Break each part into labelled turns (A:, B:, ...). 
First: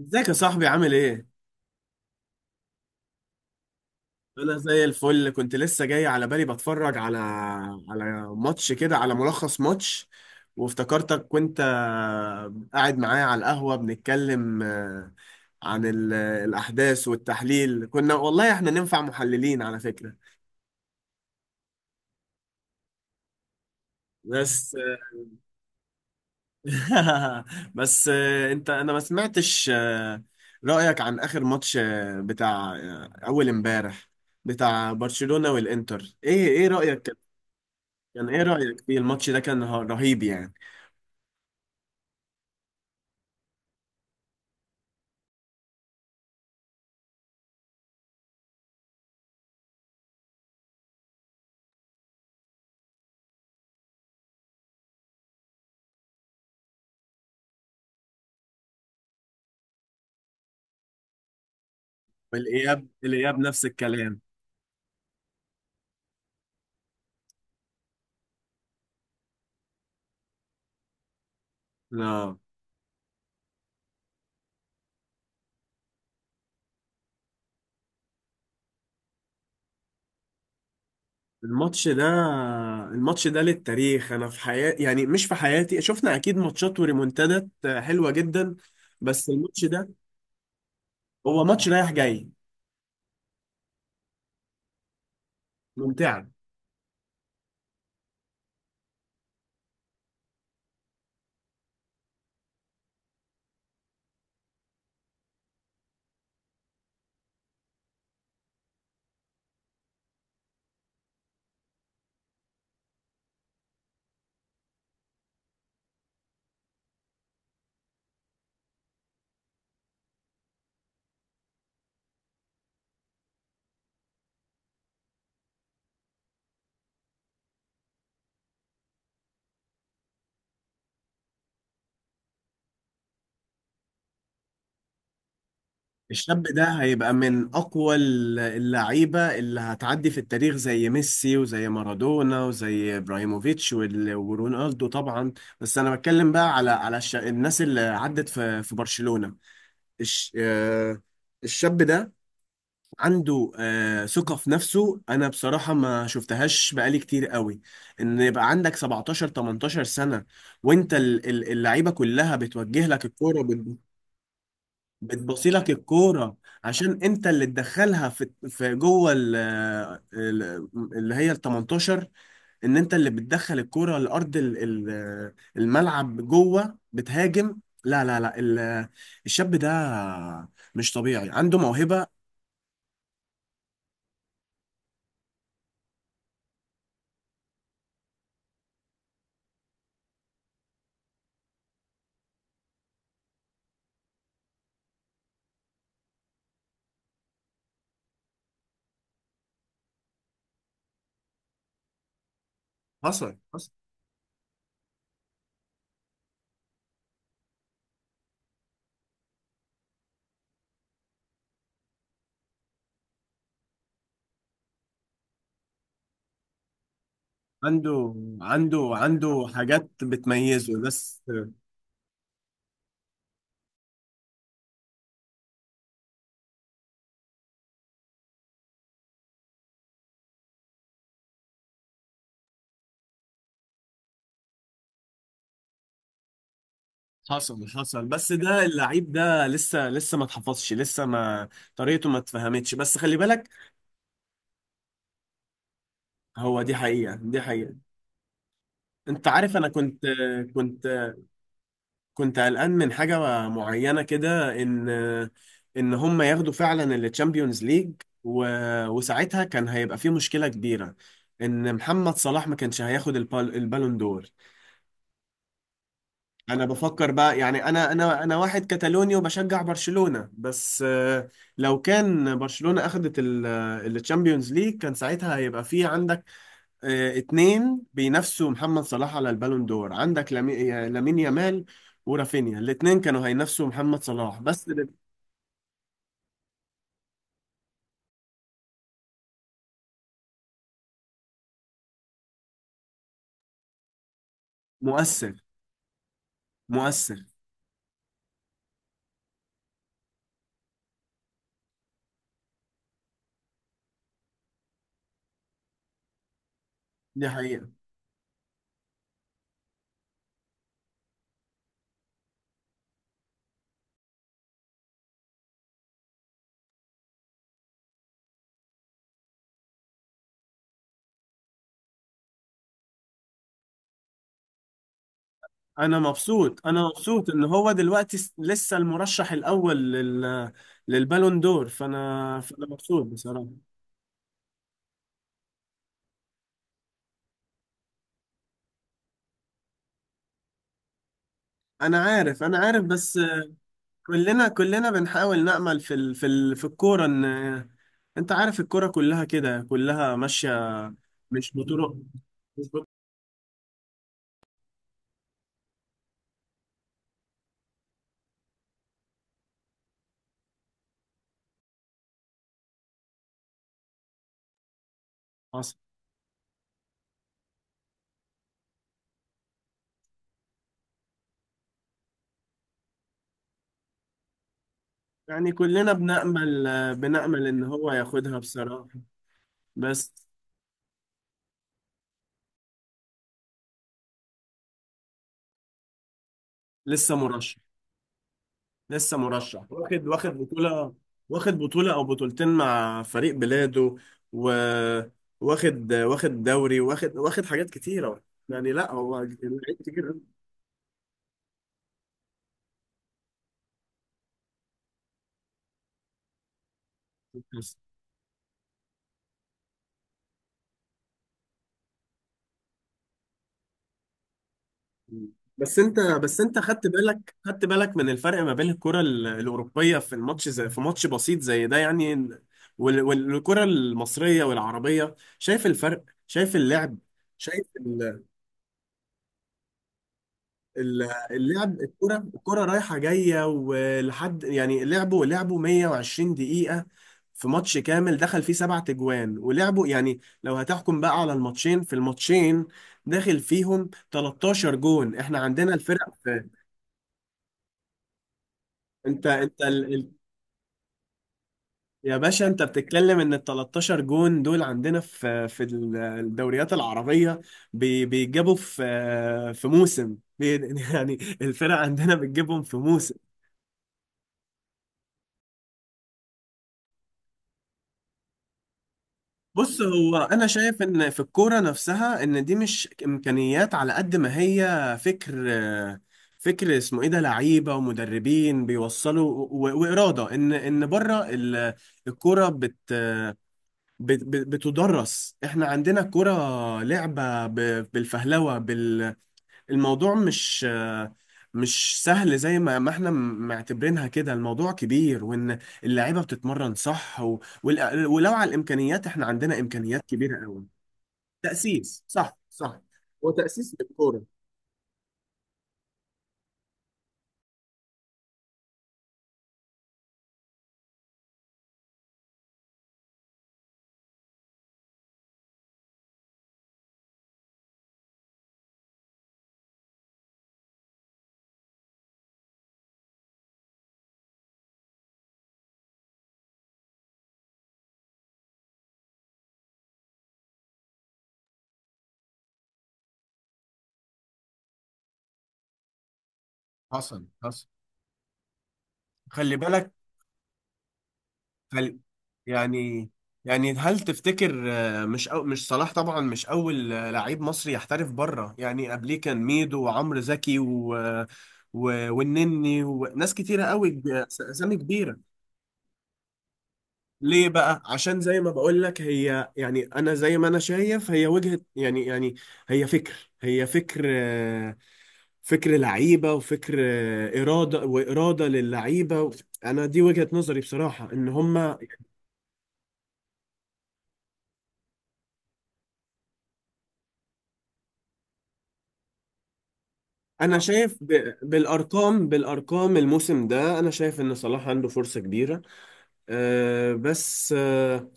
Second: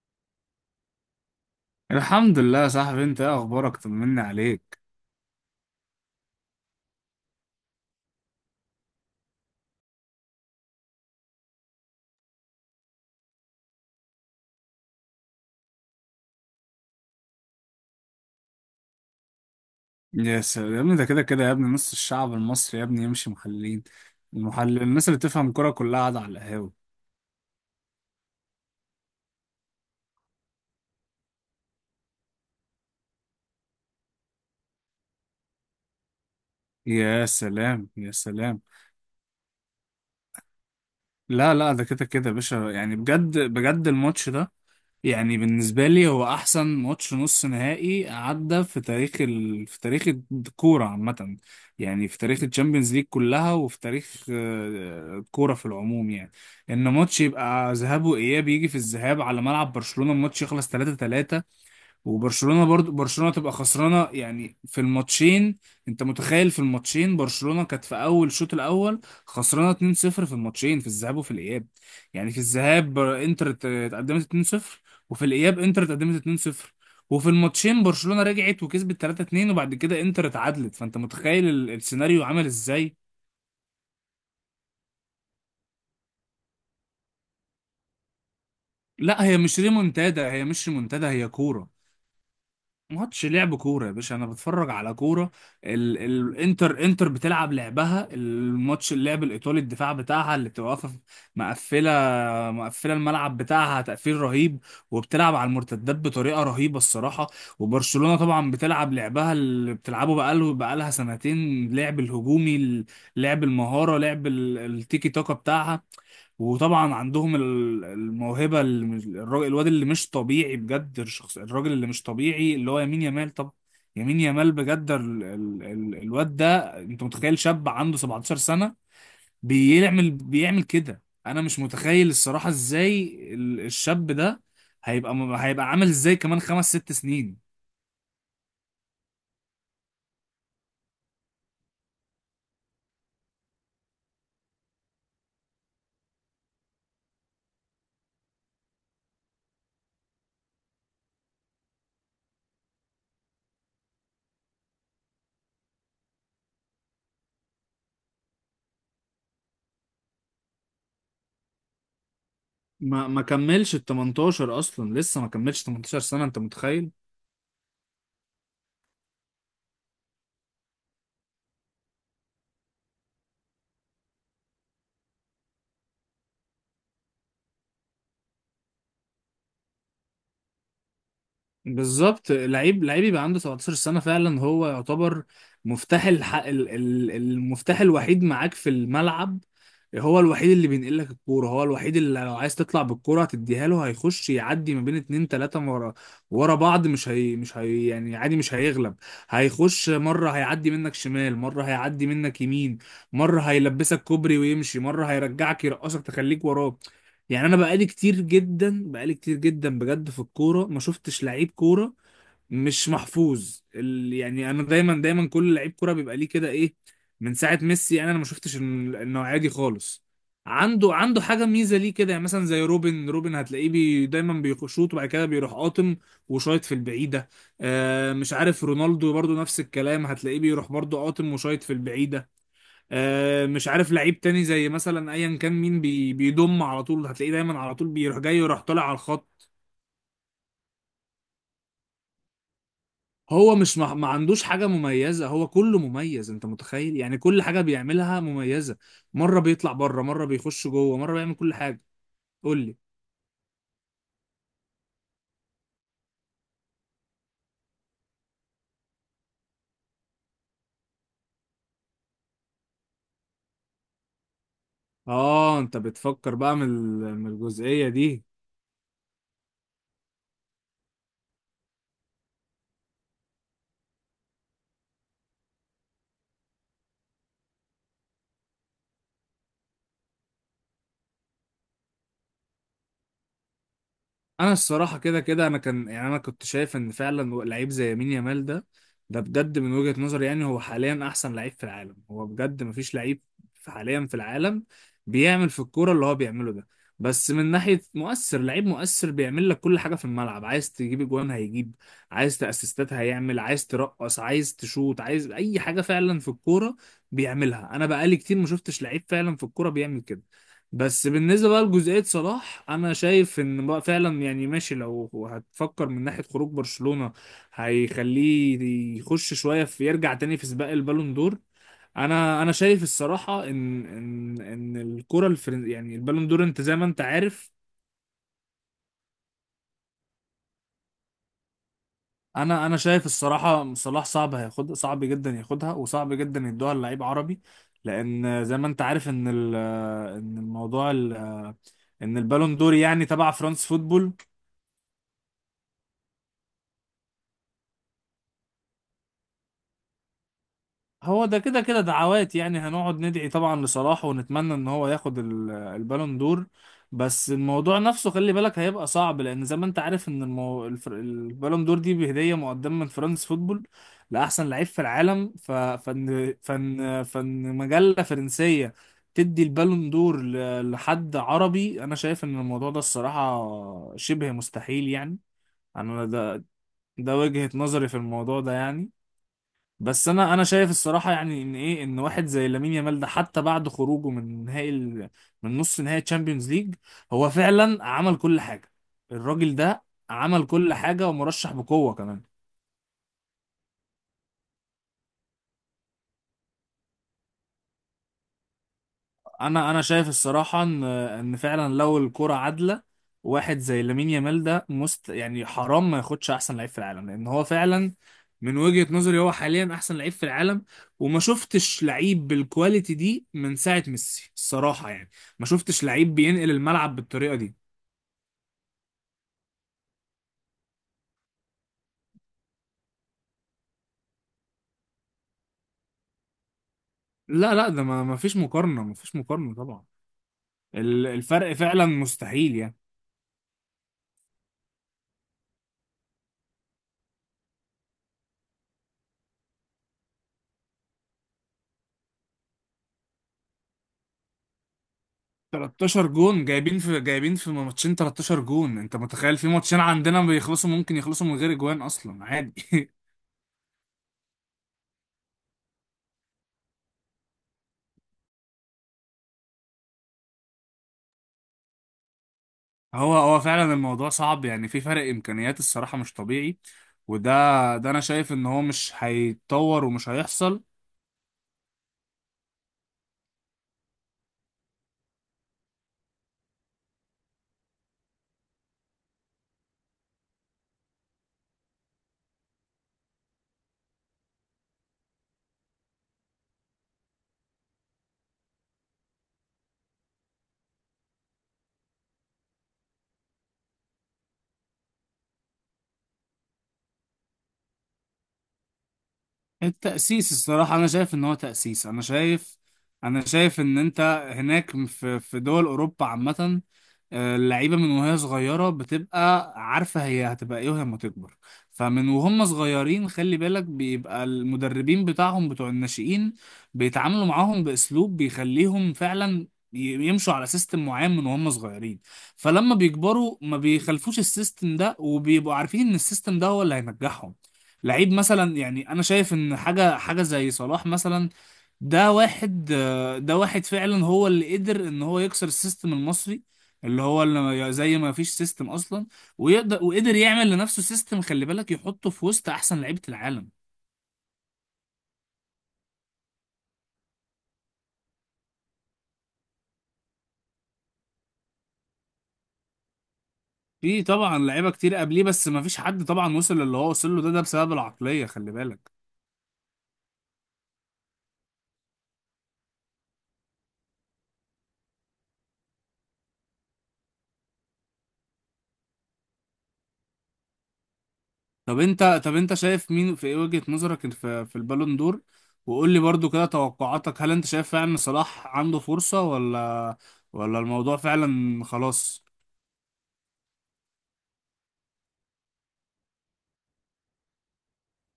A: ازيك يا صاحبي؟ عامل ايه؟
B: الحمد لله يا صاحبي. انت ايه اخبارك؟ طمني
A: انا
B: عليك.
A: زي الفل. كنت لسه جاي على بالي، بتفرج على ماتش كده، على ملخص ماتش، وافتكرتك وانت قاعد معايا على القهوة بنتكلم، عن الاحداث والتحليل. كنا والله احنا ننفع محللين على فكرة.
B: يا سلام يا ابني، ده كده كده يا ابني نص الشعب المصري يا ابني يمشي محللين.
A: بس
B: المحلل الناس اللي تفهم كرة كلها قاعدة على القهاوي.
A: بس، انت انا ما سمعتش رأيك عن اخر ماتش، بتاع اول امبارح، بتاع برشلونة والانتر. ايه رأيك؟
B: يا سلام يا
A: كان ايه
B: سلام.
A: رأيك فيه؟ الماتش ده كان رهيب يعني.
B: لا لا، ده كده كده يا باشا، يعني بجد بجد الماتش ده يعني بالنسبة لي هو أحسن ماتش نص نهائي عدى في تاريخ الكورة عامة. يعني في تاريخ الشامبيونز ليج كلها وفي تاريخ الكورة في العموم، يعني إن ماتش يبقى ذهاب وإياب، يجي في الذهاب على ملعب برشلونة الماتش يخلص 3-3، وبرشلونة
A: والاياب،
B: برضو برشلونة تبقى
A: نفس
B: خسرانة
A: الكلام.
B: يعني في الماتشين. انت متخيل؟ في الماتشين برشلونة كانت في اول الشوط الاول خسرانة 2-0 في الماتشين، في الذهاب وفي الاياب. يعني
A: لا.
B: في الذهاب انتر اتقدمت 2-0، وفي الاياب انتر اتقدمت 2-0، وفي الماتشين برشلونة رجعت وكسبت 3-2، وبعد كده انتر اتعادلت. فانت متخيل
A: الماتش ده،
B: السيناريو عمل ازاي؟
A: الماتش ده للتاريخ. انا في حياتي، يعني مش في حياتي، شفنا اكيد ماتشات وريمونتادات حلوة جدا،
B: لا،
A: بس
B: هي مش
A: الماتش ده
B: ريمونتادا، هي مش ريمونتادا، هي
A: هو ماتش
B: كورة.
A: رايح جاي
B: ماتش لعب كوره يا باشا، انا بتفرج على كوره.
A: ممتع.
B: الانتر بتلعب لعبها، الماتش اللعب الايطالي، الدفاع بتاعها اللي بتبقى واقفه مقفله. مقفله الملعب بتاعها تقفيل رهيب، وبتلعب على المرتدات بطريقه رهيبه الصراحه. وبرشلونه طبعا بتلعب لعبها اللي بتلعبه بقالها سنتين، لعب الهجومي، لعب المهاره، لعب التيكي تاكا بتاعها. وطبعا عندهم الموهبة اللي الراجل الواد اللي مش طبيعي بجد، الشخص الراجل اللي مش طبيعي اللي هو يمين يامال. طب يمين يامال بجد، الواد ده انت متخيل؟ شاب عنده 17 سنة بيعمل كده، انا مش متخيل الصراحة ازاي الشاب ده هيبقى، هيبقى عامل ازاي كمان
A: الشاب ده
B: خمس ست
A: هيبقى
B: سنين؟
A: من اقوى اللعيبة اللي هتعدي في التاريخ، زي ميسي وزي مارادونا وزي ابراهيموفيتش ورونالدو طبعا. بس انا بتكلم بقى على الناس اللي عدت في برشلونة. الش... آه، الشاب ده عنده، ثقة في نفسه أنا بصراحة ما شفتهاش بقالي كتير قوي. إن يبقى عندك 17 18 سنة، وأنت اللعيبة كلها بتوجه لك
B: ما
A: الكورة،
B: كملش ال 18 اصلا، لسه ما
A: بتبصي
B: كملش
A: لك
B: 18 سنة،
A: الكورة،
B: انت متخيل؟
A: عشان أنت اللي تدخلها في جوه اللي هي ال 18. ان انت اللي بتدخل الكرة لارض الملعب، جوه بتهاجم. لا لا لا، الشاب ده مش طبيعي، عنده موهبة.
B: بالظبط، لعيب لعيب يبقى عنده 17 سنة فعلا هو يعتبر مفتاح المفتاح الوحيد معاك في الملعب. هو الوحيد اللي بينقل لك الكورة، هو الوحيد اللي لو عايز تطلع بالكورة هتديها له، هيخش يعدي ما بين اتنين تلاتة ورا ورا بعض، مش هي يعني عادي، مش هيغلب. هيخش مرة هيعدي منك شمال، مرة هيعدي منك يمين،
A: حصل
B: مرة
A: حصل.
B: هيلبسك كوبري ويمشي، مرة هيرجعك يرقصك تخليك وراك. يعني انا بقالي كتير جدا، بقالي كتير جدا بجد في الكوره ما شفتش لعيب كوره مش محفوظ. يعني انا دايما دايما كل لعيب كوره بيبقى ليه كده ايه. من ساعه ميسي يعني
A: عنده
B: انا ما شفتش النوعيه
A: عنده
B: دي
A: حاجات
B: خالص.
A: بتميزه
B: عنده
A: بس.
B: حاجه ميزه ليه كده، يعني مثلا زي روبن روبن هتلاقيه دايما بيشوط وبعد كده بيروح قاطم وشايط في البعيده. مش عارف، رونالدو برضو نفس الكلام هتلاقيه بيروح برضو قاطم وشايط في البعيده. مش عارف، لعيب تاني زي مثلا ايا كان مين بيضم على طول هتلاقيه دايما
A: حصل
B: على طول
A: حصل.
B: بيروح
A: بس
B: جاي ويروح
A: ده
B: طالع على
A: اللعيب ده
B: الخط.
A: لسه، ما اتحفظش لسه، ما طريقته ما اتفهمتش، بس خلي بالك.
B: هو مش ما, ما عندوش حاجة مميزة، هو كله مميز، انت
A: هو دي
B: متخيل؟
A: حقيقة،
B: يعني
A: دي
B: كل حاجة
A: حقيقة.
B: بيعملها مميزة.
A: انت
B: مرة
A: عارف، انا
B: بيطلع بره،
A: كنت،
B: مرة بيخش جوه،
A: كنت
B: مرة بيعمل كل حاجة.
A: كنت
B: قول
A: قلقان
B: لي.
A: من حاجة معينة كده، إن هم ياخدوا فعلا التشامبيونز ليج، و... وساعتها كان هيبقى في مشكلة كبيرة، إن محمد صلاح ما كانش هياخد البالون دور.
B: اه، انت بتفكر بقى
A: أنا بفكر
B: من
A: بقى، يعني
B: الجزئية دي.
A: أنا واحد كتالوني وبشجع برشلونة بس، لو كان برشلونة أخدت التشامبيونز ليج، كان ساعتها هيبقى في عندك، اتنين بينافسوا محمد صلاح على البالون دور. عندك لامين يامال ورافينيا، الاتنين كانوا هينافسوا محمد صلاح
B: انا
A: بس.
B: الصراحه كده كده انا كان يعني انا كنت شايف ان فعلا لعيب زي يمين يامال ده، ده بجد من وجهه نظري يعني هو حاليا احسن لعيب في العالم، هو بجد مفيش لعيب حاليا في العالم
A: مؤثر.
B: بيعمل في الكوره اللي هو بيعمله ده.
A: مؤثر.
B: بس من ناحيه مؤثر، لعيب مؤثر بيعمل لك كل حاجه في الملعب، عايز تجيب اجوان هيجيب، عايز تاسيستات هيعمل، عايز ترقص، عايز تشوط، عايز اي حاجه فعلا في الكوره
A: دي حقيقة.
B: بيعملها. انا بقالي كتير ما شفتش لعيب فعلا في الكوره بيعمل كده. بس بالنسبة بقى لجزئية صلاح، أنا شايف إن بقى فعلا يعني ماشي، لو هتفكر من ناحية خروج برشلونة هيخليه يخش شوية في، يرجع تاني في سباق البالون دور. أنا شايف الصراحة إن الكرة الفرن يعني
A: انا
B: البالون دور أنت
A: مبسوط،
B: زي ما
A: انا
B: أنت
A: مبسوط ان
B: عارف.
A: هو دلوقتي، لسه المرشح الاول للبالون دور. فانا
B: أنا
A: مبسوط
B: شايف
A: بصراحة.
B: الصراحة صلاح صعب هياخد، صعب جدا ياخدها، وصعب جدا يدوها للعيب عربي، لأن زي ما أنت عارف إن إن الموضوع
A: انا
B: إن
A: عارف،
B: البالون
A: انا
B: دور
A: عارف،
B: يعني
A: بس
B: تبع فرانس فوتبول.
A: كلنا، بنحاول نأمل في الكورة ان، انت عارف، الكورة كلها كده كلها ماشية.
B: هو ده
A: مش
B: كده كده
A: بطرق،
B: دعوات، يعني
A: مش
B: هنقعد ندعي طبعا لصلاح ونتمنى ان هو ياخد البالون دور. بس الموضوع نفسه خلي بالك هيبقى صعب، لان زي ما انت عارف ان البالون دور دي بهدية مقدمة من فرانس فوتبول لاحسن لعيب في العالم.
A: بطرق،
B: فن مجلة فرنسية تدي البالون دور لحد عربي؟ انا شايف ان الموضوع ده الصراحة شبه مستحيل يعني.
A: يعني كلنا
B: انا ده
A: بنأمل،
B: ده وجهة
A: إن
B: نظري
A: هو
B: في
A: ياخدها
B: الموضوع ده
A: بصراحة.
B: يعني. بس
A: بس
B: انا شايف الصراحه يعني ان ايه، ان واحد زي لامين يامال ده حتى بعد خروجه من من نص نهائي تشامبيونز ليج
A: لسه
B: هو
A: مرشح،
B: فعلا عمل كل حاجه.
A: لسه
B: الراجل
A: مرشح،
B: ده
A: واخد،
B: عمل كل
A: بطولة،
B: حاجه ومرشح
A: واخد بطولة
B: بقوه
A: أو
B: كمان.
A: بطولتين مع فريق بلاده، و، واخد، دوري، واخد، حاجات كتيرة. يعني لا هو لعيب
B: انا شايف
A: كتير
B: الصراحه ان فعلا لو الكره عادله، واحد زي لامين يامال ده يعني حرام ما ياخدش احسن لعيب في العالم، لان
A: أوي.
B: هو فعلا من وجهه نظري هو حاليا احسن لعيب في العالم، وما شفتش لعيب بالكواليتي دي من ساعه ميسي الصراحه يعني،
A: مم.
B: ما
A: بس
B: شفتش
A: انت،
B: لعيب بينقل
A: خدت
B: الملعب بالطريقه
A: بالك،
B: دي.
A: من الفرق ما بين الكرة الأوروبية في الماتش، زي في ماتش بسيط زي ده يعني، والكرة المصرية والعربية. شايف الفرق؟ شايف اللعب؟
B: لا
A: شايف
B: لا، ده ما فيش مقارنه، ما فيش مقارنه طبعا،
A: ال-
B: الفرق
A: اللعب؟
B: فعلا
A: الكرة،
B: مستحيل يعني.
A: رايحة جاية ولحد، يعني لعبوا، 120 دقيقة في ماتش كامل، دخل فيه سبعة تجوان، ولعبوا يعني. لو هتحكم بقى على الماتشين، في الماتشين داخل فيهم 13 جون، احنا عندنا
B: 13
A: الفرق.
B: جون جايبين في ماتشين، 13 جون انت
A: انت
B: متخيل؟ في
A: انت
B: ماتشين عندنا بيخلصوا ممكن يخلصوا من غير اجوان
A: يا
B: اصلا
A: باشا،
B: عادي
A: انت بتتكلم ان ال 13 جون دول عندنا في الدوريات العربية، بيجابوا في موسم، يعني الفرق عندنا بتجيبهم في موسم.
B: هو فعلا الموضوع صعب يعني، في فرق امكانيات الصراحة مش طبيعي. وده ده انا شايف ان هو مش
A: بص،
B: هيتطور ومش
A: هو انا
B: هيحصل.
A: شايف ان في الكورة نفسها، ان دي مش امكانيات على قد ما هي فكر. فكر اسمه ايه ده، لعيبة ومدربين بيوصلوا، و... وإرادة، ان بره الكورة، بتدرس. احنا عندنا كرة لعبة بالفهلوة، الموضوع مش، سهل زي ما، احنا معتبرينها كده. الموضوع كبير، وان اللعيبة بتتمرن صح، و... ولو على الامكانيات، احنا عندنا امكانيات
B: التأسيس
A: كبيرة قوي.
B: الصراحة أنا شايف إن هو تأسيس.
A: تأسيس، صح صح.
B: أنا
A: هو
B: شايف
A: تأسيس
B: إن
A: للكورة.
B: أنت هناك في دول أوروبا عامة، اللعيبة من وهي صغيرة بتبقى عارفة هي هتبقى إيه وهي لما تكبر. فمن وهم صغيرين خلي بالك بيبقى المدربين بتاعهم بتوع الناشئين بيتعاملوا معاهم بأسلوب بيخليهم فعلا يمشوا على سيستم معين من وهم صغيرين، فلما بيكبروا ما بيخلفوش السيستم ده، وبيبقوا عارفين إن السيستم ده هو اللي هينجحهم. لعيب مثلا، يعني انا شايف ان حاجه حاجه زي صلاح مثلا، ده واحد فعلا هو اللي قدر ان هو يكسر السيستم المصري اللي هو
A: حصل
B: اللي
A: حصل،
B: زي ما فيش سيستم اصلا،
A: خلي بالك.
B: وقدر يعمل لنفسه سيستم، خلي بالك
A: هل،
B: يحطه في وسط احسن لعيبه
A: يعني،
B: العالم.
A: هل تفتكر، مش، أو مش صلاح طبعا، مش اول، لعيب مصري يحترف بره؟ يعني قبليه كان ميدو وعمرو زكي، والنني وناس كتيره قوي،
B: في طبعا لعيبه
A: اسامي
B: كتير
A: كبيره.
B: قبليه، بس ما فيش حد طبعا وصل للي هو وصل له، ده
A: ليه
B: بسبب
A: بقى؟ عشان
B: العقليه
A: زي ما
B: خلي
A: بقول لك،
B: بالك.
A: هي يعني، انا زي ما انا شايف، هي وجهة، يعني، هي فكر، هي فكر آه، فكر لعيبه، وفكر، اراده واراده للعيبه. انا دي وجهة نظري بصراحه، ان هم،
B: طب انت شايف مين في ايه وجهة نظرك في البالون دور؟ وقول لي برضو كده توقعاتك، هل انت شايف فعلا صلاح عنده فرصة،
A: انا
B: ولا
A: شايف
B: الموضوع فعلا خلاص؟
A: بالارقام، الموسم ده، انا شايف ان صلاح عنده فرصة كبيرة. أه بس، أه،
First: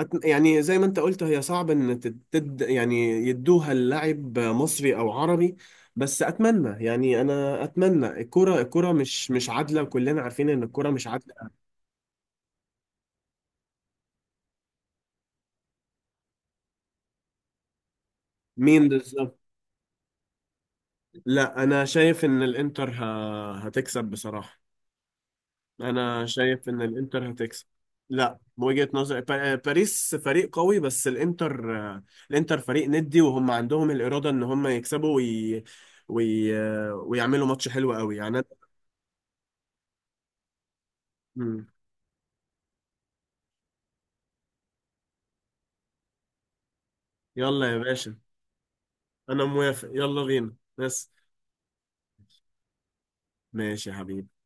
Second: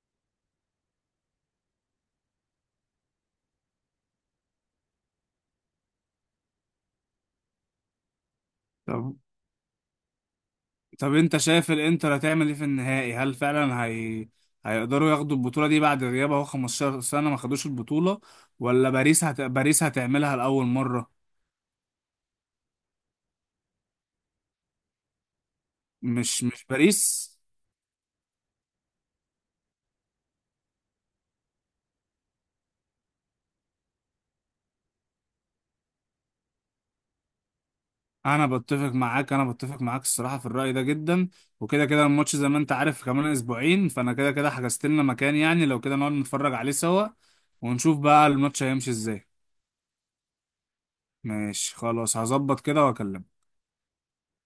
A: يعني زي ما انت قلت، هي صعب ان يعني يدوها للاعب مصري او عربي. بس اتمنى، يعني انا اتمنى. الكرة،
B: طب
A: مش، عادلة، وكلنا عارفين ان الكرة مش
B: طب
A: عادلة.
B: انت شايف الانتر هتعمل ايه في النهائي؟ هل فعلا هي هيقدروا ياخدوا البطولة دي بعد غياب اهو 15 سنة ما خدوش البطولة؟
A: مين
B: ولا باريس
A: بالظبط؟
B: باريس هتعملها لأول مرة؟
A: لا انا شايف ان الانتر، هتكسب بصراحة. انا
B: مش
A: شايف ان الانتر
B: باريس.
A: هتكسب. لا، بوجهة نظري، باريس فريق قوي، بس الانتر، الانتر فريق ندي، وهم عندهم الإرادة ان هم يكسبوا، وي... ويعملوا ماتش حلو قوي يعني. أنا...
B: انا بتفق معاك، انا بتفق معاك الصراحه في الراي ده جدا.
A: مم.
B: وكده كده الماتش زي ما انت عارف كمان اسبوعين، فانا كده كده حجزت لنا مكان، يعني لو كده نقعد نتفرج عليه سوا
A: يلا يا
B: ونشوف
A: باشا.
B: بقى الماتش هيمشي ازاي.
A: انا موافق، يلا بينا بس.
B: ماشي، خلاص هظبط كده واكلمك.
A: ماشي يا حبيبي.